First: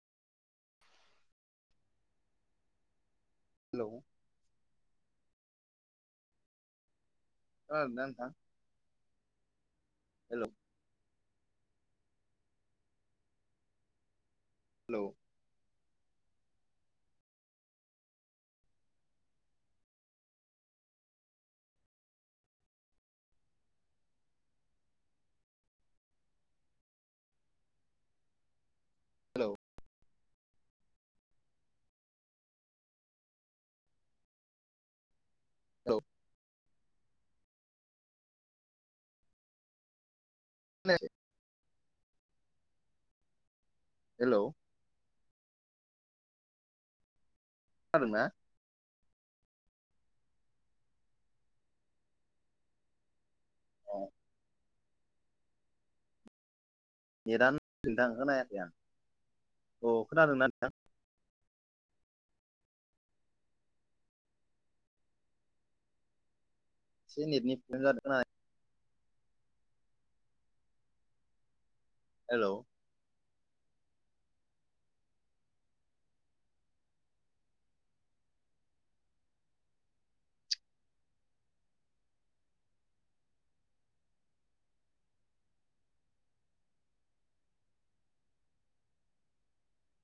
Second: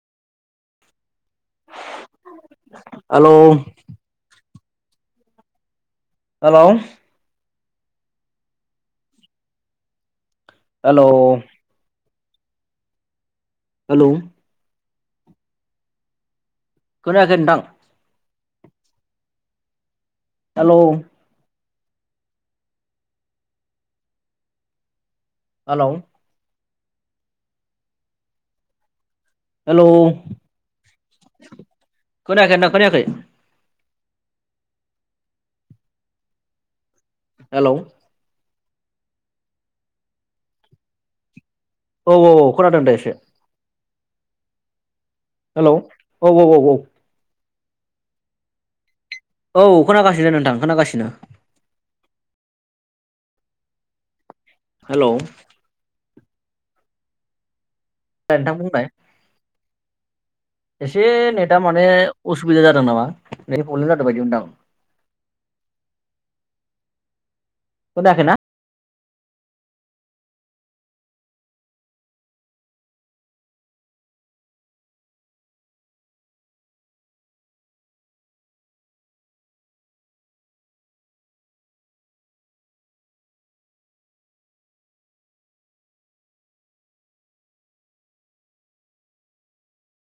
Hello. Hello. Hello. खोनादों ना नोंथां? हेल'। हेलौ। हेलौ। हेलौ। खोनाखै नोंथां। हेलौ। हेलौ। हेलौ। हेलौ खोनाखै नोंथां खोनाखै। [unintelligible] हेलौ। खोनायाखै। औ औ औ खोनादों दे एसे। हेलौ। हेलौ औ औ औ औ। खोनादोंना? औ खोनागासिनो नोंथां खोनागासिनो। औ। हेलौ। नेटानो नोंथां दे होनायाखै आं बुंनाय अ खोनादोंना नोंथां? एसे नेटआ माने असुबिदा जादों नामा? नेट प्रब्लेम जादों बायदि मोनदां। एसे नेटनि खोनायाखैना [unintelligible] हेल'